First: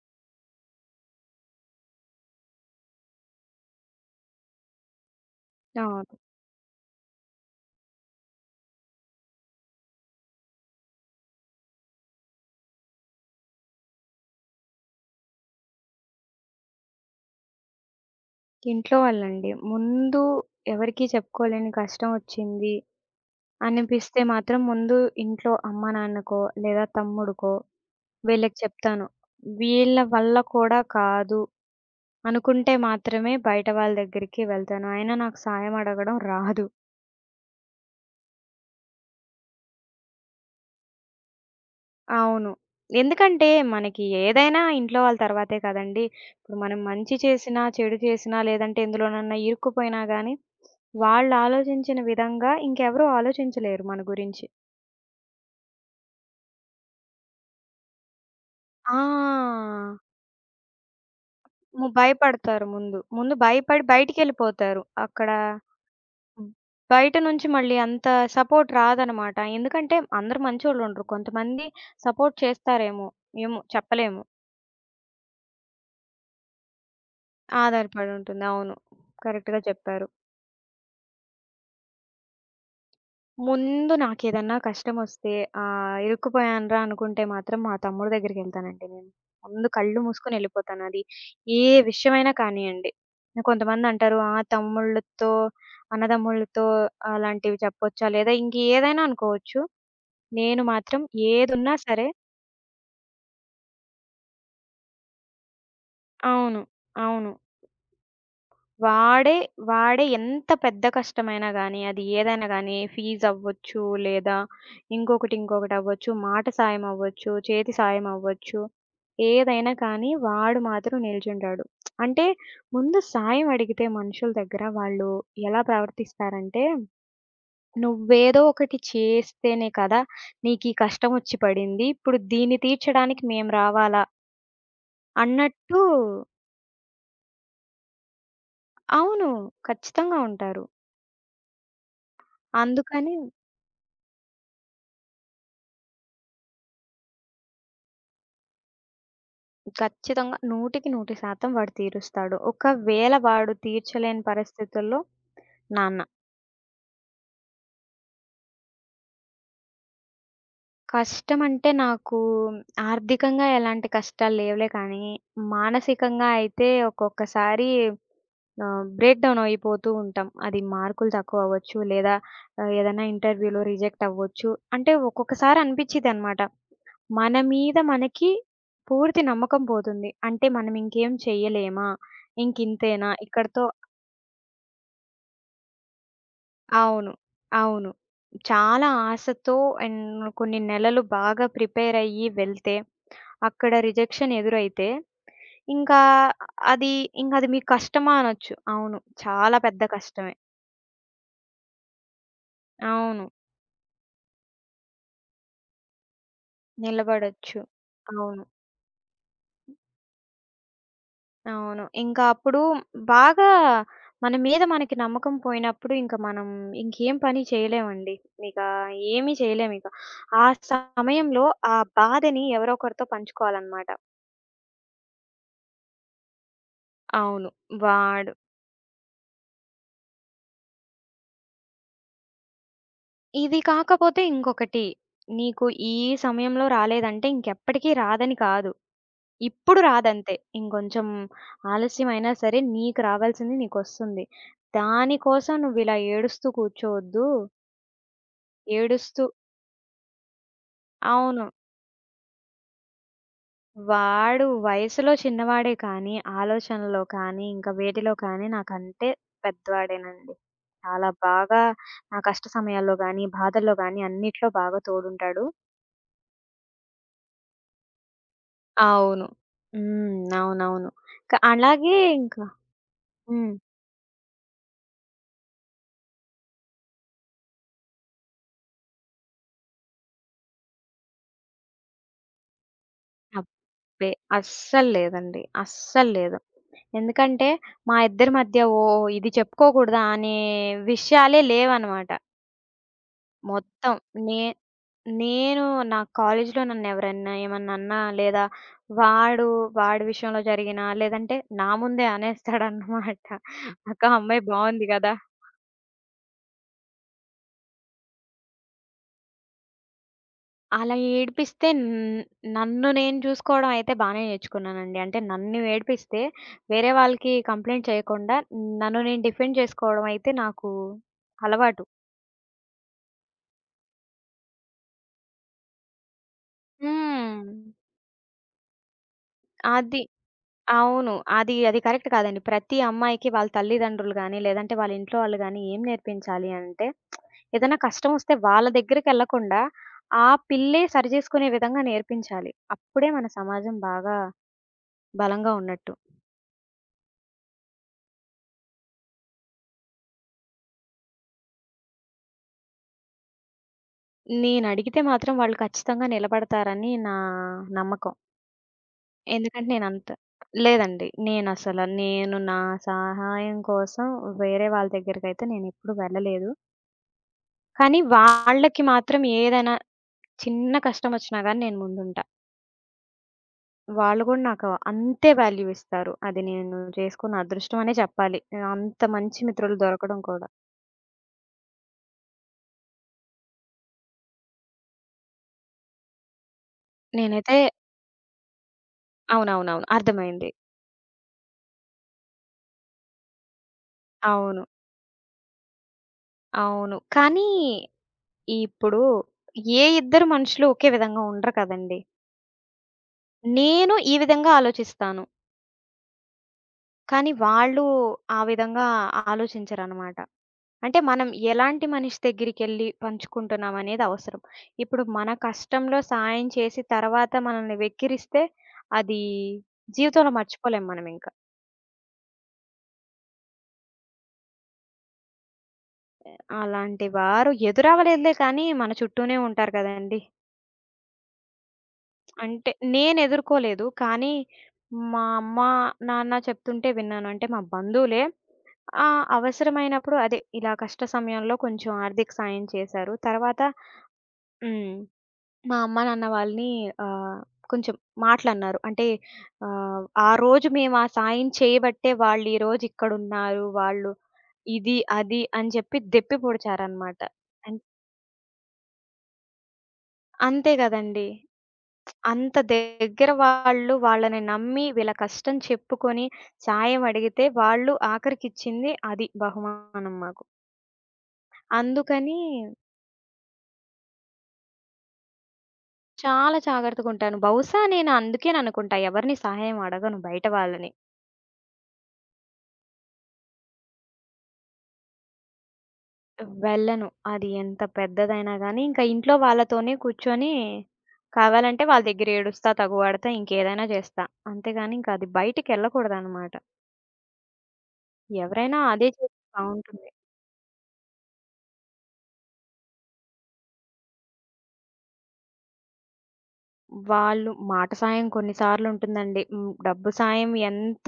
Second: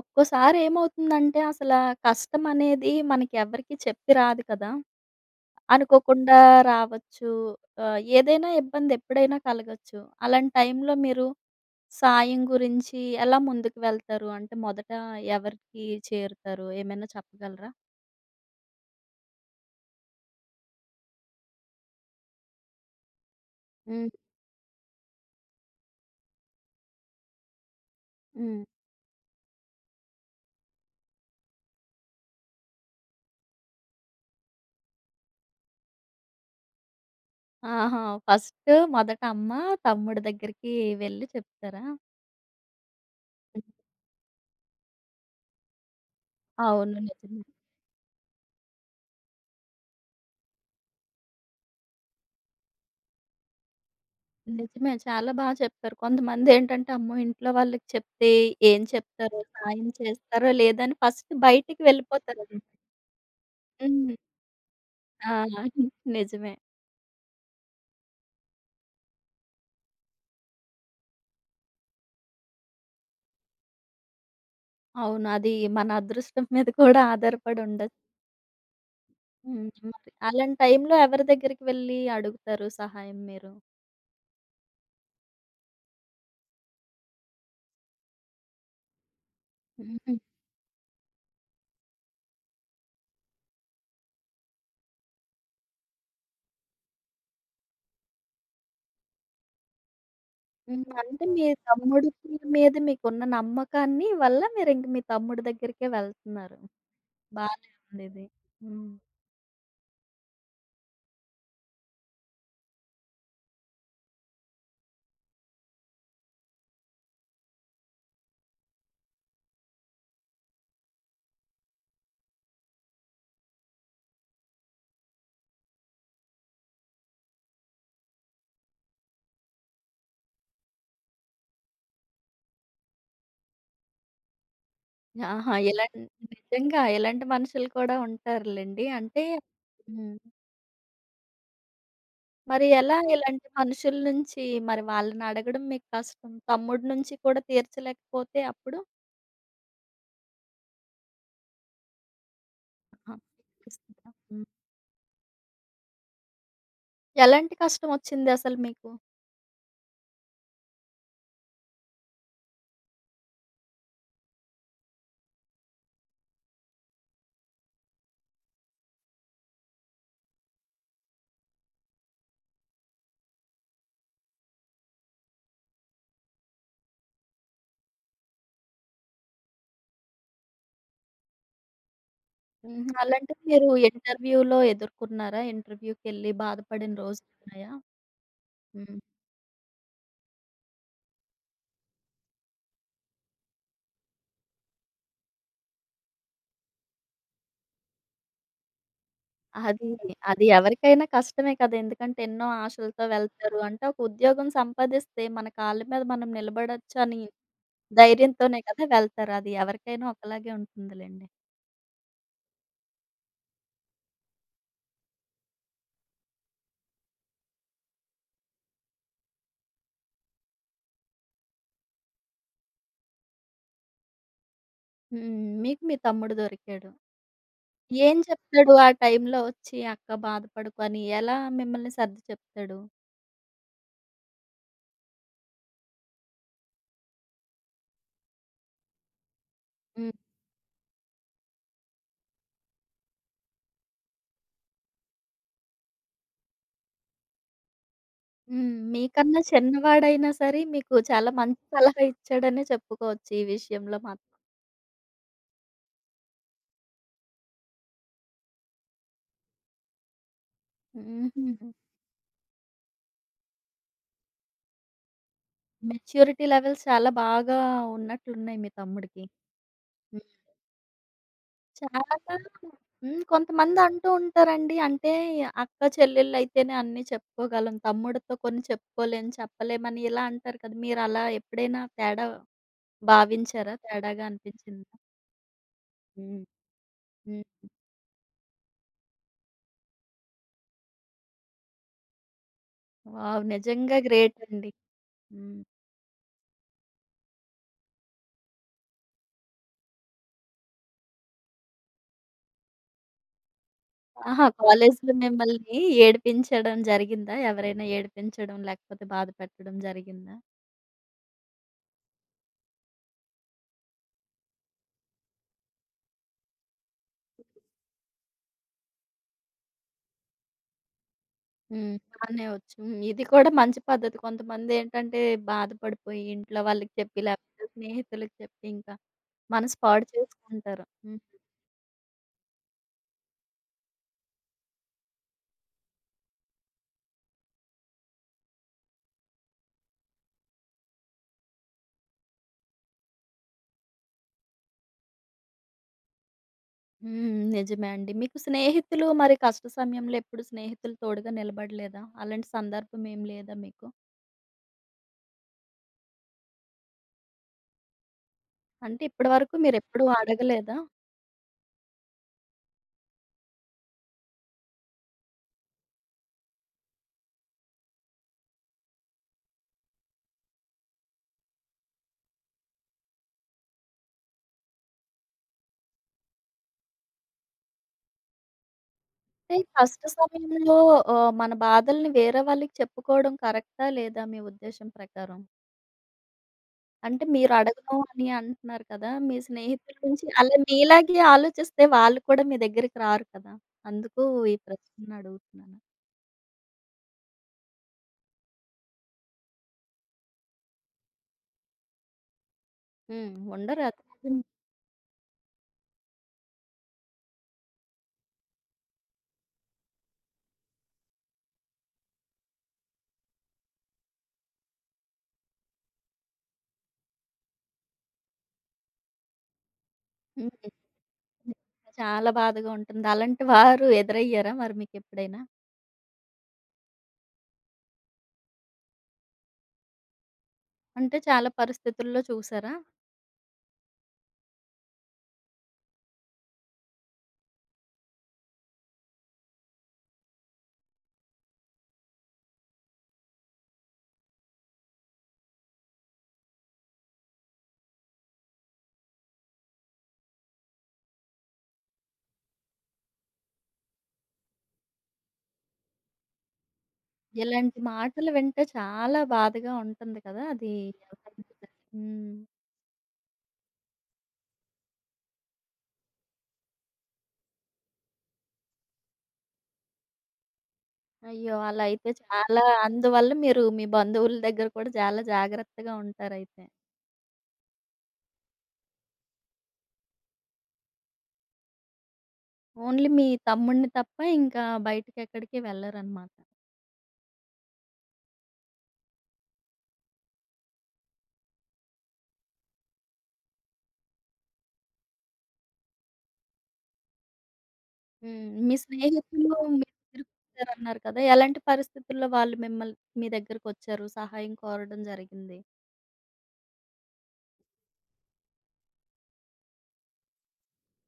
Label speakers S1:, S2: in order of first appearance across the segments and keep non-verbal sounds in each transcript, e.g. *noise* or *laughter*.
S1: ఒక్కోసారి ఏమవుతుందంటే అసల కష్టం అనేది మనకి ఎవరికీ చెప్పి రాదు కదా!
S2: అవును.
S1: అనుకోకుండా రావచ్చు. ఏదైనా ఇబ్బంది ఎప్పుడైనా కలగొచ్చు. అలాంటి టైంలో మీరు సాయం గురించి ఎలా ముందుకు వెళ్తారు? అంటే మొదట ఎవరికి చేరుతారు? ఏమైనా చెప్పగలరా?
S2: ఇంట్లో వాళ్ళండి. ముందు ఎవరికీ చెప్పుకోలేని కష్టం ఒచ్చింది
S1: హ్మ్.
S2: అనిపిస్తే మాత్రం ముందు ఇంట్లో అమ్మ, నాన్నకో లేదా తమ్ముడికో వీళ్ళకి
S1: హ్మ్.
S2: చెప్తాను. వీళ్ళ వల్ల కూడా కాదు అనుకుంటే మాత్రమే బయట వాళ్ళ దగ్గరికి వెళ్తాను. అయినా నాకు సాయం అడగడం రాదు.
S1: ఆహా! ఫస్ట్ మొదట అమ్మ, తమ్ముడు దగ్గరికి వెళ్లి చెప్తారా?
S2: అవును. ఎందుకంటే,
S1: హ్మ్.
S2: మనకి ఏదైనా ఇంట్లో వాళ్ళ తర్వాతే కదండీ. ఇప్పుడు మనం
S1: అవును.
S2: మంచి
S1: నిజమే.
S2: చేసినా, చెడు చేసినా, లేదంటే ఎందులోనన్నా ఇరుక్కుపోయినా గానీ, వాళ్ళు ఆలోచించిన విధంగా ఇంకెవరూ ఆలోచించలేరు మన గురించి.
S1: నిజమే. చాలా బా చెప్పారు. కొంతమందేంటంటే, అమ్మో! ఇంట్లో వాళ్ళకి చెప్తే ఏం చెప్తారో,
S2: ఆ!
S1: సాయం చేస్తారో లేదని ఫస్ట్ బయటికి వెళ్ళిపోతారు.
S2: భయపడతారు ముందు. ముందు భయపడి
S1: హ్మ్.
S2: బయటికెళ్ళిపోతారు. అక్కడ
S1: ఆ! *laughs* నిజమే.
S2: బయట నుంచి మళ్ళీ అంత సపోర్ట్ రాదనమాట. ఎందుకంటే, అందరూ మంచోళ్ళుండరు. కొంతమంది సపోర్ట్ చేస్తారేమో! ఏమో చెప్పలేము.
S1: అవును. అది మన అదృష్టం మీద కూడా ఆధారపడి ఉండొచ్చు.
S2: ఆధారపడి ఉంటుంది. అవును. కరెక్ట్‌గా
S1: హ్మ్.
S2: చెప్పారు.
S1: మరి అలాంటి టైంలో ఎవరి దగ్గరికి వెళ్ళి అడుగుతారు సహాయం మీరు?
S2: ముందు నాకేదన్నా కష్టమొస్తే ఇరుక్కుపోయానురా అనుకుంటే మాత్రం మా తమ్ముడు దగ్గరికెళ్తానండి నేను. ముందు కళ్ళు
S1: హుహు.
S2: మూసుకొని ఎళ్ళిపోతాను. అది ఏ విషయమైనా కానియ్యండి. కొంతమందంటారు ఆ! తమ్ముళ్ళతో, అన్నదమ్ముళ్ళతో అలాంటివి చెప్పొచ్చా? లేదా ఇంకేదైనా అనుకోవచ్చు. నేను
S1: హ్మ్.
S2: మాత్రం
S1: అంటే మీ
S2: ఏదున్నా సరే
S1: తమ్ముడి మీద మీకున్న నమ్మకాన్ని వల్ల మీరింక మీ తమ్ముడి దగ్గరికే వెళ్తున్నారు.
S2: అవును. అవును.
S1: బానే ఉందిది. హ్మ్.
S2: వాడే, వాడే ఎంత పెద్ద కష్టమైనా గానీ, అది ఏదైనా గానీ ఫీజవ్వచ్చు, లేదా ఇంకొకటి, ఇంకొకటవ్వచ్చు, మాట సాయం అవ్వచ్చు, చేతి సాయం అవ్వచ్చు. ఏదైనా కానీ వాడు మాత్రం నిల్చుంటాడు. అంటే ముందు సాయం అడిగితే మనుషుల దగ్గర వాళ్ళు ఎలా ప్రవర్తిస్తారంటే, "నువ్వేదో ఒకటి చేస్తేనే కదా నీకీ కష్టమొచ్చి పడింది. ఇప్పుడు దీన్ని తీర్చడానికి మేము రావాలా?"
S1: ఆహా!
S2: అన్నట్టు
S1: నిజంగా ఇలాంటి మనుషులు కూడా ఉంటారులెండి. అంటే
S2: అవును.
S1: హ్మ్.
S2: ఖచ్చితంగా ఉంటారు.
S1: మరి ఎలా
S2: అందుకని
S1: ఇలాంటి మనుషుల నుంచి మరి వాళ్ళని అడగడం మీకు కష్టం. తమ్ముడి నుంచి కూడా తీర్చలేకపోతే అప్పుడు
S2: ఖచ్చితంగా 100కి 100% వాడు తీరుస్తాడు. ఒకవేళ
S1: ఆహా!
S2: వాడు
S1: ఇస్తారా?
S2: తీర్చలేని
S1: హ్మ్.
S2: పరిస్థితుల్లో నాన్న.
S1: ఎలాంటి కష్టం వచ్చింది అసలు మీకు?
S2: కష్టమంటే నాకు ఆర్థికంగా ఎలాంటి కష్టాలు లేవులే కానీ, మానసికంగా అయితే ఒక్కొక్కసారి బ్రేక్ డౌన్ అయిపోతూ ఉంటాం. అది మార్కులు తక్కువ అవ్వచ్చు, లేదా ఏదైనా ఇంటర్వ్యూలో రిజెక్ట్ అవ్వచ్చు. అంటే ఒక్కొక్కసారి అనిపిచ్చిదనమాట. మన మీద మనకి పూర్తి నమ్మకం పోతుంది. అంటే మనం ఇంకేం చేయలేమా?
S1: హుహు.
S2: ఇంకింతేనా?
S1: అలాంటిది
S2: ఇక్కడితో
S1: మీరు ఇంటర్వ్యూలో ఎదుర్కొన్నారా? ఇంటర్వ్యూకెళ్ళి బాధపడిన
S2: అవును.
S1: రోజులున్నాయా?
S2: అవును. చాలా
S1: హ్మ్.
S2: ఆశతో అండ్ కొన్ని నెలలు బాగా ప్రిపేరయ్యి వెళ్తే, అక్కడ రిజెక్షన్ ఎదురైతే, ఇంకా అది ఇంకది మీ కష్టమా అనొచ్చు. అవును. చాలా పెద్ద
S1: అది,
S2: కష్టమే.
S1: అది ఎవరికైనా కష్టమే కదా! ఎందుకంటే ఎన్నో ఆశలతో
S2: అవును.
S1: వెళ్తారు. అంటే ఒక ఉద్యోగం సంపాదిస్తే మన కాళ్ళ మీద మనం నిలబడొచ్చు అని
S2: నిలబడొచ్చు. అవును.
S1: ధైర్యంతోనే కదా వెళ్తారు. అది ఎవరికైనా ఒకలాగే ఉంటుందిలెండి.
S2: అవును. ఇంకా అప్పుడు బాగా మన మీద మనకి నమ్మకం పోయినప్పుడు ఇంక మనం ఇంకేం పని చేయలేమండి. ఇక ఏమీ చేయలేమిక. ఆ సమయంలో ఆ బాధని ఎవరో ఒకరితో పంచుకోవాలనమాట.
S1: హ్మ్. మీకు మీ తమ్ముడు దొరికాడు.
S2: అవును.
S1: ఏం
S2: వాడు
S1: చెప్తాడు ఆ టైంలో వచ్చి "అక్క బాధపడకు" అని ఎలా మిమ్మల్ని సర్ది చెప్తాడు?
S2: ఇది కాకపోతే ఇంకొకటి, నీకు ఈ సమయంలో రాలేదంటే ఇంకెప్పటికి రాదని కాదు. ఇప్పుడు
S1: హ్మ్.
S2: రాదంతే. ఇంకొంచెం ఆలస్యమైనా సరే నీకు రావాల్సింది నీకొస్తుంది. దానికోసం నువ్విలా ఏడుస్తూ కూర్చోవద్దు.
S1: హ్మ్.
S2: ఏడుస్తూ
S1: మీకన్నా చిన్నవాడైనా సరే మీకు చాలా
S2: అవును.
S1: మంచి సలహా ఇచ్చాడనే చెప్పుకోవచ్చు ఈ విషయంలో మాత్రం.
S2: వాడు వయసులో చిన్నవాడే కానీ, ఆలోచనలో కానీ, ఇంకా వేటిలో కానీ నాకంటే పెద్దవాడేనండి. చాలా బాగా
S1: హుహు.
S2: నా కష్ట సమయాల్లో గానీ, బాధల్లో గానీ అన్నిట్లో బాగా తోడుంటాడు.
S1: మెచ్యూరిటీ లెవెల్స్ చాలా బాగా ఉన్నట్లున్నాయి మీ తమ్ముడికి.
S2: అవును. హ్మ్.
S1: హ్మ్.
S2: అవునవును. అలాగే
S1: చాలా
S2: ఇంకా
S1: హ్మ్.
S2: హ్మ్.
S1: కొంతమంది అంటూ ఉంటారండి. అంటే అక్క చెల్లెళ్ళైతేనే అన్నీ చెప్పుకోగలం. తమ్ముడితో కొన్ని చెప్పుకోలేం, చెప్పలేమని ఇలా అంటారు కదా! మీరలా ఎప్పుడైనా తేడా భావించారా?
S2: అబ్బే!
S1: తేడాగా
S2: అస్సలు
S1: అనిపించిందా?
S2: లేదండి. అస్సలు లేదు.
S1: హ్మ్. హ్మ్.
S2: ఎందుకంటే మా ఇద్దరి మధ్య ఓహ్! ఇది చెప్పుకోకూడదా అనే విషయాలే లేవనమాట.
S1: వావ్!
S2: మొత్తం
S1: నిజంగా గ్రేట్
S2: నే
S1: అండి. హ్మ్.
S2: నేను నా కాలేజీలో నన్నెవరన్నా ఏమన్నా అన్నా, లేదా వాడు వాడి విషయంలో జరిగినా, లేదంటే నా ముందే అనేస్తాడన్నమాట. "అక్క, ఆ అమ్మాయి
S1: ఆహా!
S2: బావుంది గదా!"
S1: కాలేజీలో మిమ్మల్ని ఏడిపించడం జరిగిందా? ఎవరైనా ఏడిపించడం, లేకపోతే బాధ పెట్టడం జరిగిందా?
S2: అలా ఏడిపిస్తే నన్ను నేను చూసుకోవడం అయితే బానే నేర్చుకున్నానండి. అంటే నన్ను ఏడిపిస్తే వేరే వాళ్ళకి కంప్లెయింట్ చేయకుండా నన్ను నేను డిఫెండ్ చేసుకోవడం అయితే నాకు అలవాటు.
S1: హ్మ్. బానే వచ్చు. హ్మ్. ఇది కూడా మంచి పద్ధతి. కొంతమందేంటంటే బాధపడిపోయి ఇంట్లో వాళ్ళకి చెప్పి,
S2: హ్మ్.
S1: లేకపోతే స్నేహితులకి చెప్పి ఇంకా మనసు
S2: అది.
S1: పాడు చేసుకుంటారు.
S2: అవును.
S1: హ్మ్.
S2: అది అది కరెక్ట్ కాదండి. ప్రతి అమ్మాయికి వాళ్ళ తల్లిదండ్రులు గాని, లేదంటే వాళ్ళ ఇంట్లో వాళ్ళు గాని ఏం నేర్పించాలి అంటే ఏదైనా కష్టం వస్తే వాళ్ళ దగ్గరికెళ్ళకుండా ఆ పిల్లే సరిజేసుకునే విధంగా నేర్పించాలి. అప్పుడే మన సమాజం బాగా బలంగా ఉన్నట్టు.
S1: హ్మ్. నిజమే అండి. మీకు స్నేహితులు మరి కష్ట సమయంలో ఎప్పుడు స్నేహితులు తోడుగా నిలబడలేదా? అలాంటి సందర్భం ఏం లేదా మీకు?
S2: నేనడిగితే మాత్రం వాళ్ళు ఖచ్చితంగా నిలబడతారని నా నమ్మకం.
S1: అంటే ఇప్పటి వరకు
S2: ఎందుకంటే
S1: మీరెప్పుడూ
S2: నేనంత
S1: అడగలేదా?
S2: లేదండి. నేను నా సహాయం కోసం వేరే వాళ్ళ దగ్గరికైతే నేనెప్పుడు వెళ్ళలేదు. కానీ వాళ్ళకి మాత్రం ఏదైనా చిన్న కష్టమొచ్చినా గానీ నేను ముందుంటా. వాళ్ళు గూడా నాకు అంతే వాల్యూ ఇస్తారు. అది నేను చేసుకున్న అదృష్టం అనే చెప్పాలి. అంత మంచి
S1: అంటే
S2: మిత్రులు
S1: కష్ట
S2: దొరకడం కూడా.
S1: సమయంలో మన బాధల్ని వేరే వాళ్ళకి చెప్పుకోవడం కరెక్టా లేదా మీ ఉద్దేశం ప్రకారం? అంటే మీరు
S2: నేనైతే
S1: అడగను అని అంటున్నారు కదా! మీ
S2: అవునవునవును.
S1: స్నేహితుల నుంచి
S2: అర్థమైంది.
S1: అలా మీలాగే ఆలోచిస్తే వాళ్ళు కూడా మీ దగ్గరికి రారు కదా! అందుకు ఈ
S2: అవును.
S1: ప్రశ్న అడుగుతున్నాను.
S2: అవును. కానీ ఇప్పుడు ఏ ఇద్దరు మనుషులు ఒకే విధంగా ఉండరు కదండీ.
S1: హ్మ్. ఉండరు
S2: నేను
S1: అది
S2: ఈ
S1: నిజమే.
S2: విధంగా ఆలోచిస్తాను. కానీ వాళ్ళు ఆ విధంగా ఆలోచించరనమాట. అంటే మనం ఎలాంటి మనిషి దగ్గరికెళ్లి పంచుకుంటున్నాం అనేది అవసరం. ఇప్పుడు మన కష్టంలో సాయం చేసి తర్వాత మనల్ని వెక్కిరిస్తే అది జీవితంలో
S1: హ్మ్.
S2: మర్చిపోలేం మనమింక.
S1: చాలా బాధగా ఉంటుంది. అలాంటి వారు ఎదురయ్యారా మరి మీకెప్పుడైనా?
S2: అలాంటి వారు ఎదురవ్వలేదులే కానీ మన చుట్టూనే ఉంటారు కదండీ!
S1: అంటే చాలా పరిస్థితుల్లో
S2: అంటే
S1: చూసారా?
S2: నేనెదుర్కోలేదు. కానీ మా అమ్మ, నాన్న చెప్తుంటే విన్నాను. అంటే మా బంధువులే అవసరమైనప్పుడు అదే ఇలా కష్ట సమయంలో కొంచెం ఆర్థిక సాయం చేశారు. తర్వాత హ్మ్. మా అమ్మ, నాన్న వాళ్ళని ఆహ్, కొంచెం మాటలన్నారు. అంటే ఆ రోజు మేము ఆ సాయం చేయబట్టే వాళ్ళు ఈరోజు ఇక్కడున్నారు. వాళ్ళు ఇది, అది అని చెప్పి దెప్పి పొడిచారనమాట.
S1: ఇలాంటి
S2: అన్
S1: మాటలు వింటే చాలా బాధగా ఉంటుంది కదా!
S2: అంతే
S1: అది
S2: గదండీ!
S1: ఎవరైనా సరే. హ్మ్.
S2: అంత దగ్గర వాళ్ళు వాళ్ళని నమ్మి వీళ్ళ కష్టం చెప్పుకొని సాయం అడిగితే వాళ్ళు ఆఖరికిచ్చింది అది బహుమానం మాకు.
S1: అయ్యో! అలా అయితే
S2: అందుకని
S1: చాలా అందువల్ల మీరు మీ బంధువుల దగ్గర కూడా చాలా జాగ్రత్తగా
S2: చాలా
S1: ఉంటారయితే.
S2: జాగ్రత్తగుంటాను. బహుశా నేను అందుకేననుకుంటా ఎవరిని సహాయం అడగను బయట వాళ్ళని.
S1: ఓన్లీ మీ తమ్ముడిని తప్ప ఇంకా బయటికెక్కడికి వెళ్ళరనమాట.
S2: వెళ్ళను. అది ఎంత పెద్దదైనా గానీ ఇంకా ఇంట్లో వాళ్ళతోనే కూర్చొని కావాలంటే వాళ్ళ దగ్గర ఏడుస్తా, తగువాడతా, ఇంకేదైనా జేస్తా. అంతేగాని ఇంకా అది బయటికెళ్ళకూడదనమాట.
S1: హ్మ్. మీ
S2: ఎవరైనా అదే చేస్తే
S1: స్నేహితులు మీరు
S2: బావుంటుంది.
S1: తిరుగుతారన్నారు కదా! ఎలాంటి పరిస్థితుల్లో వాళ్ళు మీ దగ్గరకొచ్చారు? సహాయం కోరడం జరిగింది?
S2: వాళ్ళు మాట సాయం కొన్ని సార్లుంటుందండి. హ్మ్. డబ్బు సాయం ఎంత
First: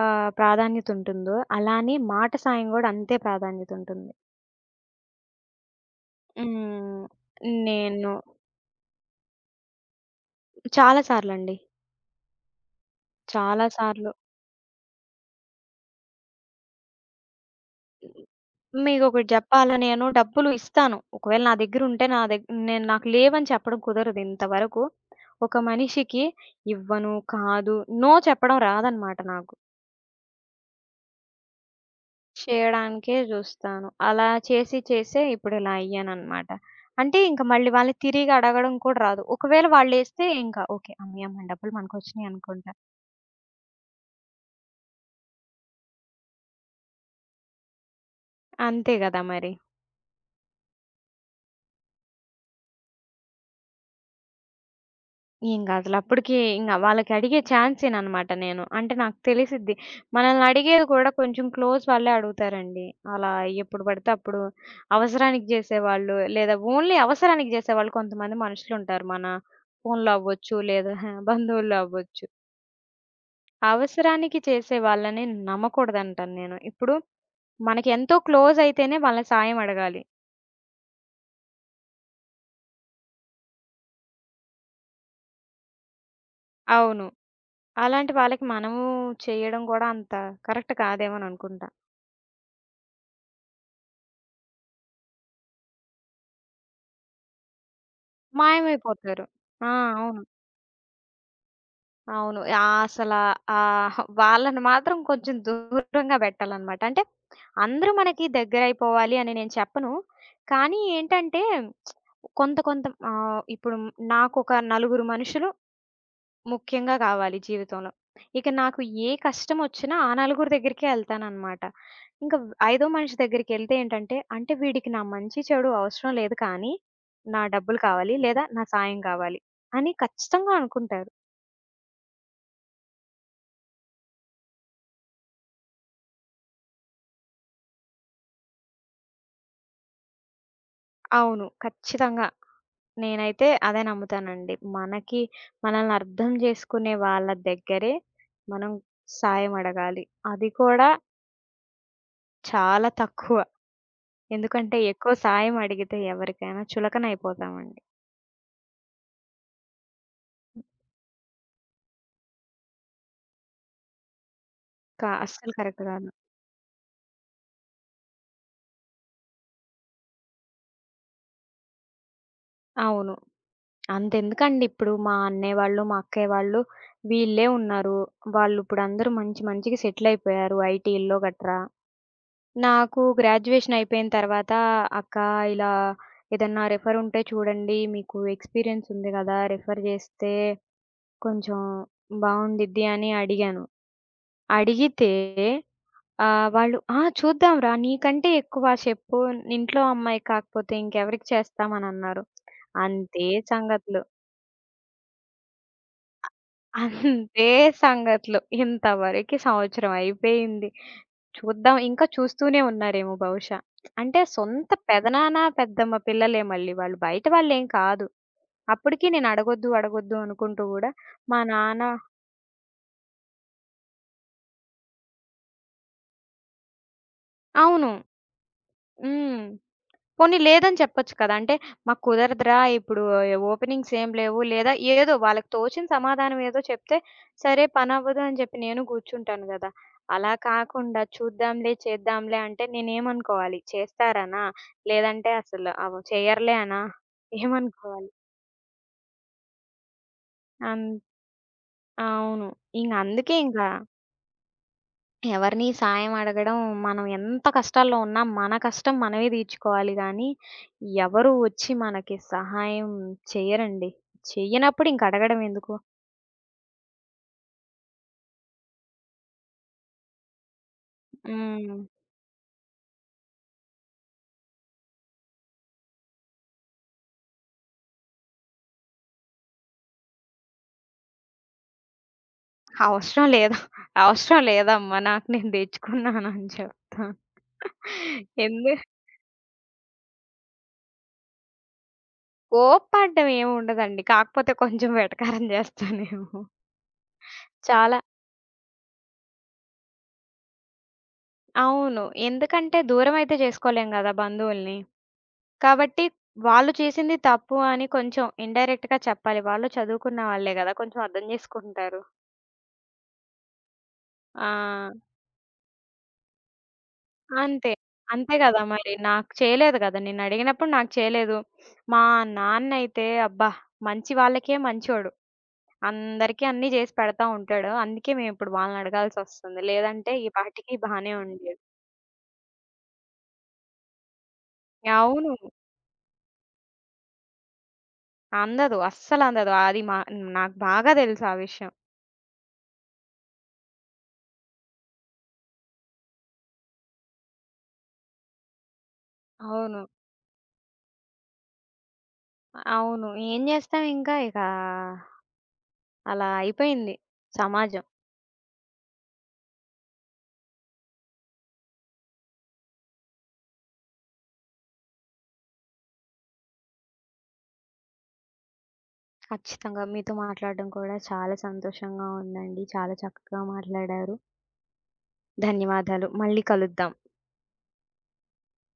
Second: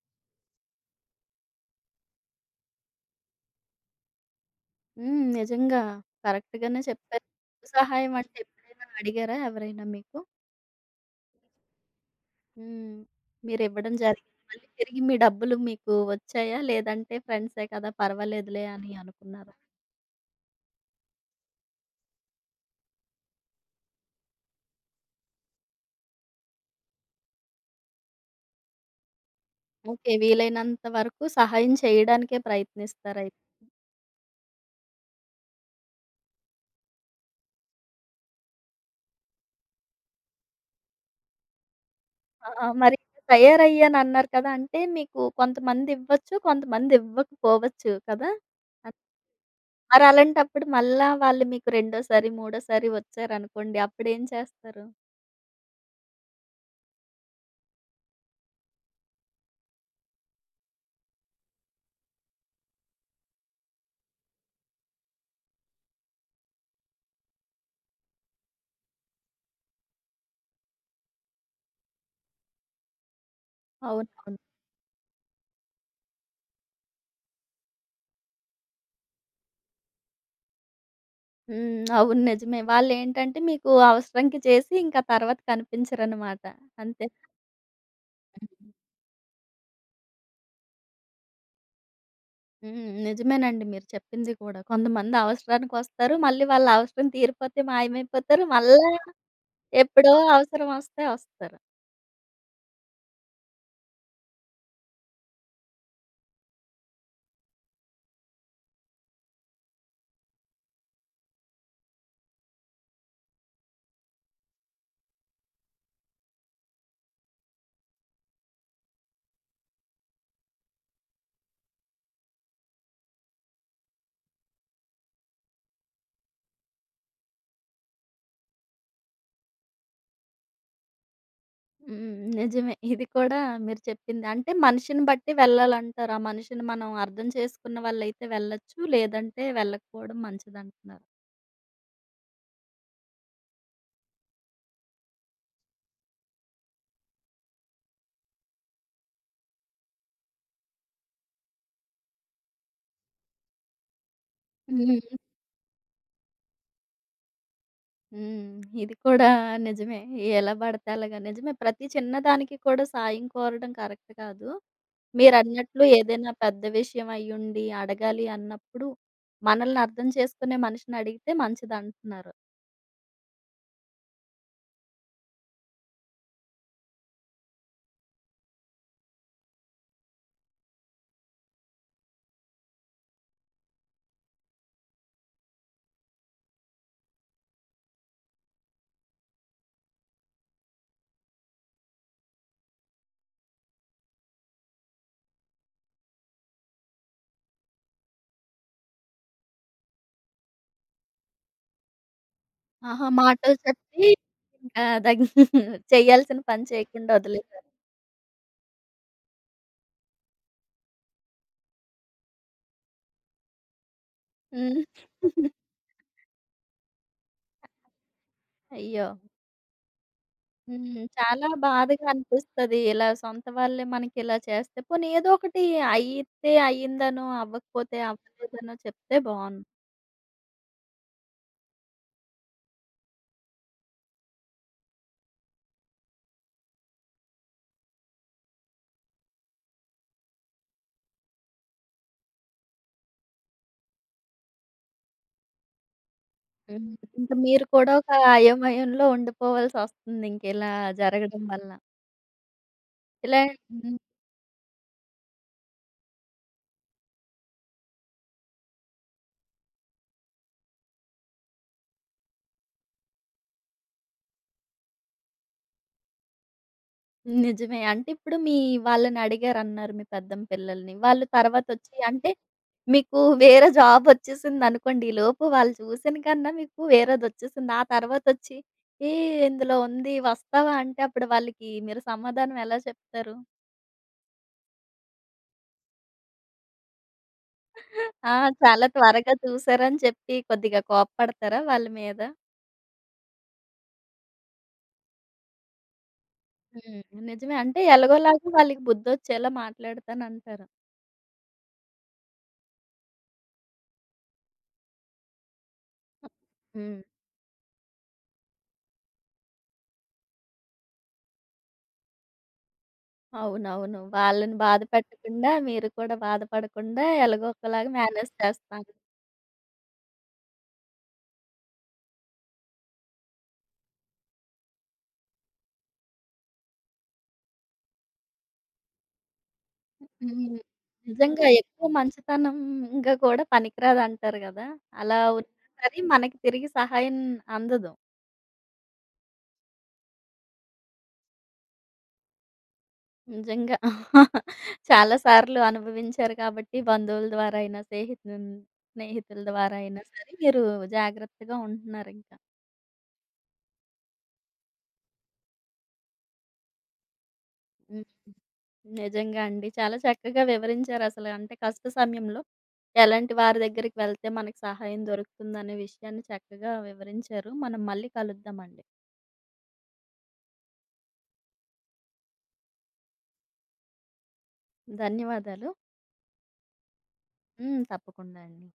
S2: ప్రాధాన్యతుంటుందో అలానే మాట సాయం గూడా అంతే ప్రాధాన్యతుంటుంది.
S1: హ్మ్. నిజంగా కరెక్ట్‌గానే
S2: హ్మ్.
S1: చెప్పారు. డబ్బు
S2: నేను
S1: సహాయం అంటే ఎప్పుడైనా అడిగారా ఎవరైనా మీకు?
S2: చాలా సార్లండి.
S1: హ్మ్.
S2: చాలా
S1: మీరివ్వడం
S2: సార్లు.
S1: జరిగింది. మళ్ళీ తిరిగి మీ డబ్బులు మీకు వచ్చాయా? లేదంటే ఫ్రెండ్సే కదా! పర్వాలేదులే అని
S2: మీకొకటి
S1: అనుకున్నారా?
S2: జెప్పాలా నేను డబ్బులు ఇస్తాను. ఒకవేళ నా దగ్గరుంటే నా దగ్ నేను నాకు లేవని చెప్పడం కుదరదు ఇంతవరకు. ఒక మనిషికి ఇవ్వను, కాదు, నో చెప్పడం రాదనమాట నాకు.
S1: ఓకే. వీలైనంత వరకు సహాయం చేయడానికే
S2: చేయడానికే
S1: ప్రయత్నిస్తారై
S2: జూస్తాను. అలా చేసి చేసే ఇప్పుడిలా అయ్యాననమాట. అంటే ఇంక మళ్ళీ వాళ్ళని తిరిగి అడగడం కూడా రాదు. ఒకవేళ వాళ్ళేస్తే ఇంకా ఓకే. అమ్మయ్య! మన డబ్బులు మనకొచ్చినియి
S1: ఆ!
S2: అనుకుంటా.
S1: మరి తయారయ్యానన్నారు కదా! అంటే మీకు కొంతమంది ఇవ్వచ్చు, కొంతమంది ఇవ్వకపోవచ్చు కదా!
S2: అంతే
S1: అన్
S2: గదా మరి.
S1: మరలాంటప్పుడు మళ్ళా వాళ్ళు మీకు రెండోసారి, మూడోసారి వచ్చారనుకోండి అప్పుడేం చేస్తారు?
S2: ఇంగసలు అప్పటికి ఇంగ వాళ్ళకి అడిగే ఛాన్సేననమాట నేను. అంటే నాకు తెలిసిద్ది. మనల్ని అడిగేది కూడా కొంచెం క్లోజ్ వాళ్ళే అడుగుతారండి. అలా ఎప్పుడు పడితే అప్పుడు అవసరానికి జేసేవాళ్ళు లేదా ఓన్లీ అవసరానికి జేసేవాళ్ళు కొంతమంది మనుషులుంటారు. మన ఫోన్‌లో అవ్వచ్చు లేదా బంధువుల్లో అవ్వచ్చు. అవసరానికి
S1: అవునవును.
S2: చేసే వాళ్ళని నమ్మకూడదంటాను నేను. ఇప్పుడు మనకెంతో క్లోజ్ అయితేనే వాళ్ళ సాయం అడగాలి.
S1: హ్మ్. అవును. నిజమే. వాళ్ళేంటంటే మీకు అవసరంకి చేసి ఇంకా తర్వాత కనిపించరనమాట. అంతే.
S2: అవును. అలాంటి వాళ్ళకి మనము చేయడం గూడా అంత కరెక్ట్ కాదేమో అని అనుకుంటా.
S1: హ్మ్. నిజమేనండి మీరు చెప్పింది కూడా. కొంతమంది అవసరానికొస్తారు. మళ్ళీ వాళ్ళ అవసరం తీరిపోతే మాయమైపోతారు. మళ్ళా
S2: మాయమైపోతారు. ఆ!
S1: ఎప్పుడో
S2: అవును.
S1: అవసరం వస్తే వస్తారు.
S2: అవును. వాళ్ళని మాత్రం కొంచెం దూరంగా బెట్టాలనమాట. అంటే అందరూ మనకి దగ్గరైపోవాలి అని నేను చెప్పను. కానీ ఏంటంటే కొంత కొంత ఇప్పుడు నాకొక నలుగురు మనుషులు ముఖ్యంగా కావాలి జీవితంలో. ఇక నాకు ఏ కష్టమొచ్చినా ఆ నలుగురు దగ్గరికే ఎళ్తాననమాట. ఇంక ఐదో మనిషి దగ్గరికెళ్తే ఏంటంటే, అంటే వీడికి నా మంచి చెడు అవసరం లేదు కానీ, నా డబ్బులు కావాలి లేదా నా సాయం కావాలి అని ఖచ్చితంగా అనుకుంటారు.
S1: హ్మ్. నిజమే. ఇది కూడా మీరు చెప్పింది. అంటే మనిషిని బట్టి వెళ్ళాలంటారు. ఆ మనిషిని మనం అర్థం చేసుకున్న వాళ్ళైతే వెళ్ళొచ్చు. లేదంటే వెళ్ళకపోవడం మంచిదంటున్నారు.
S2: అవును. ఖచ్చితంగా. నేనైతే అదే నమ్ముతానండి. మనకి మనల్ని అర్థం జేసుకునే వాళ్ళ దగ్గరే మనం సాయం అడగాలి. అది కూడా చాలా తక్కువ. ఎందుకంటే
S1: హ్మ్.
S2: ఎక్కువ సాయం అడిగితే ఎవరికైనా చులకన అయిపోతామండి.
S1: హ్మ్. ఇది కూడా నిజమే. ఎలా పడితే అలాగా నిజమే. ప్రతి చిన్నదానికి కూడా సాయం కోరడం కరెక్ట్ కాదు.
S2: అస్సలు కరెక్ట్
S1: మీరన్నట్లు
S2: కాదు.
S1: ఏదైనా పెద్ద విషయం అయ్యుండి అడగాలి అన్నప్పుడు మనల్ని అర్థం చేసుకునే మనిషిని అడిగితే మంచిదంటున్నారు.
S2: అవును. అంతెందుకండి ఇప్పుడు మా అన్నయ్య వాళ్ళు, మా అక్కయ్య వాళ్ళు వీళ్ళే ఉన్నారు. వాళ్ళు ఇప్పుడందరూ మంచి మంచిగా సెటిల్ అయిపోయారు ఐటీల్లో గట్రా. నాకు గ్రాడ్యుయేషన్ అయిపోయిన తర్వాత అక్క ఇలా ఏదన్నా రిఫర్ ఉంటే చూడండి. మీకు ఎక్స్‌పీరియన్స్ ఉంది గదా! రిఫర్ చేస్తే కొంచెం బావుండిద్ది అని అడిగాను. అడిగితే వాళ్ళు "ఆ! చూద్దాంరా నీకంటే ఎక్కువ చెప్పు. ఇంట్లో అమ్మాయి కాకపోతే ఇంకెవరికి చేస్తామనన్నారు."
S1: ఆహా!
S2: అంతే
S1: మాటలు
S2: సంగతులు.
S1: చెప్పి ఇంకా *laughs* చేయాల్సిన పని చేయకుండా
S2: అంతే
S1: వదిలేసారు.
S2: సంగతులు. ఇంతవరకి సంవత్సరం అయిపోయింది. చూద్దాం ఇంకా చూస్తూనే ఉన్నారేమో బహుశా. అంటే సొంత
S1: హ్మ్.
S2: పెదనాన్న, పెద్దమ్మ పిల్లలే మళ్ళీ వాళ్ళు. బయట వాళ్ళేం కాదు.
S1: అయ్యో!
S2: అప్పటికి నేను అడగొద్దు అనుకుంటూ
S1: హ్మ్.
S2: గూడా మా
S1: చాలా
S2: నాన్న
S1: బాధగా అనిపిస్తది. ఇలా సొంత వాళ్ళే మనకిలా చేస్తే, పోనీ ఏదో ఒకటి అయితే అయిందనో,
S2: అవును.
S1: అవ్వకపోతే అవ్వలేదనో చెప్తే
S2: హ్మ్.
S1: బావుండు.
S2: పోనీ లేదని చెప్పొచ్చు కదా! అంటే మాకు కుదరదురా! ఇప్పుడు ఓపెనింగ్స్ ఏం లేవు. లేదా ఏదో వాళ్ళకి తోచిన సమాధానం ఏదో చెప్తే సరే పనవ్వదు అని చెప్పి నేను కూర్చుంటాను గదా! అలా కాకుండా చూద్దాంలే, చేద్దాంలే అంటే నేనేమనుకోవాలి? చేస్తారనా? లేదంటే అసలు అవ చెయ్యరులే అనా?
S1: హ్మ్. ఇంక మీరు కూడా ఒక
S2: ఏమనుకోవాలి?
S1: అయోమయంలో ఉండిపోవాల్సొస్తుంది ఇంకిలా
S2: అన్
S1: జరగడం వల్ల.
S2: అవును. ఇంగ అందుకే
S1: ఇలా
S2: ఇంకా
S1: హ్మ్.
S2: ఎవరిని సాయం అడగడం మనం ఎంత కష్టాల్లో ఉన్నా మన కష్టం మనమే తీర్చుకోవాలి గానీ, ఎవరు వచ్చి మనకి సహాయం చెయ్యరండి. చెయ్యనప్పుడు ఇంక అడగడం ఎందుకు?
S1: నిజమే. అంటే ఇప్పుడు మీ వాళ్ళని అడిగారన్నారు మీ పెద్దమ్మ పిల్లల్ని. వాళ్ళు
S2: హ్మ్.
S1: తర్వాతొచ్చి అంటే మీకు వేరే జాబొచ్చేసిందనుకోండి. ఈలోపు వాళ్ళు చూసిన కన్నా మీకు వేరేదొచ్చేసింది. ఆ తర్వాతొచ్చి "ఏ ఇందులో ఉంది వస్తావా?" అంటే అప్పుడు వాళ్ళకి మీరు సమాధానం ఎలా
S2: అవసరం
S1: చెప్తారు?
S2: లేదు. అవసరం లేదమ్మా నాకు నేను తెచ్చుకున్నానని చెప్తాను.
S1: *laughs* ఆ!
S2: ఎందు
S1: చాలా త్వరగా చూసారని చెప్పి కొద్దిగా కోప్పడతారా వాళ్ళ మీద?
S2: కోప్పడడం ఏముండదండి. కాకపోతే కొంచెం వెటకారం చేస్తానేమో.
S1: హ్మ్. నిజమే. అంటే
S2: చాలా
S1: ఎలాగోలాగా వాళ్ళకి బుద్ధొచ్చేలా మాట్లాడతానంటారు.
S2: అవును. ఎందుకంటే దూరమైతే చేసుకోలేం గదా బంధువుల్ని. కాబట్టి వాళ్ళు
S1: హ్మ్.
S2: చేసింది తప్పు అని కొంచెం ఇండైరెక్ట్‌గా చెప్పాలి. వాళ్ళు చదువుకున్న వాళ్ళే గదా! కొంచెం అర్థం జేసుకుంటారు.
S1: అవునవును. వాళ్ళని బాధ
S2: ఆ!
S1: పెట్టకుండా, మీరు కూడా బాధపడకుండా ఎలాగో
S2: అంతే.
S1: ఒకలాగా మేనేజ్
S2: అంతే గదా!
S1: చేస్తారు.
S2: మరి నాకు చేయలేదు గదా! నేనడిగినప్పుడు నాకు చేయలేదు. మా నాన్నయితే అబ్బా! మంచి వాళ్ళకే మంచోడు. అందరికీ అన్నీ జేసి పెడతా ఉంటాడు. అందుకే మేమిప్పుడు వాళ్ళనడగాల్సొస్తుంది. లేదంటే ఈ
S1: హ్మ్.
S2: పాటికి బానే
S1: నిజంగా
S2: ఉండేది.
S1: ఎక్కువ మంచితనంగా కూడా పనికిరాదంటారు గదా! అలా
S2: అవును.
S1: ఉన్నా సరే మనకి తిరిగి సహాయం అందదు.
S2: అందదు. అస్సలందదు. అది మా నాకు బాగా తెలుసు ఆ విషయం.
S1: నిజంగా. *laughs* చాలా సార్లు అనుభవించారు కాబట్టి బంధువుల ద్వారా అయినా, స్నేహితుల ద్వారా
S2: అవును.
S1: అయినా సరే మీరు జాగ్రత్తగా ఉంటున్నారింకా.
S2: అవును. ఏం జేస్తాం ఇంకా ఇక అలా అయిపోయింది సమాజం.
S1: హ్మ్. నిజంగా అండి. చాలా చక్కగా వివరించారసల. అంటే కష్ట సమయంలో ఎలాంటి వారి దగ్గరికి వెళ్తే మనకు సహాయం దొరుకుతుందనే విషయాన్ని చక్కగా వివరించారు. మనం మళ్ళీ కలుద్దామండి.
S2: ఖచ్చితంగా. మీతో మాట్లాడడం కూడా చాలా సంతోషంగా ఉందండి. చాలా చక్కగా మాట్లాడారు.
S1: ధన్యవాదాలు.
S2: ధన్యవాదాలు. మళ్ళీ కలుద్దాం.
S1: హ్మ్. తప్పకుండా అండి.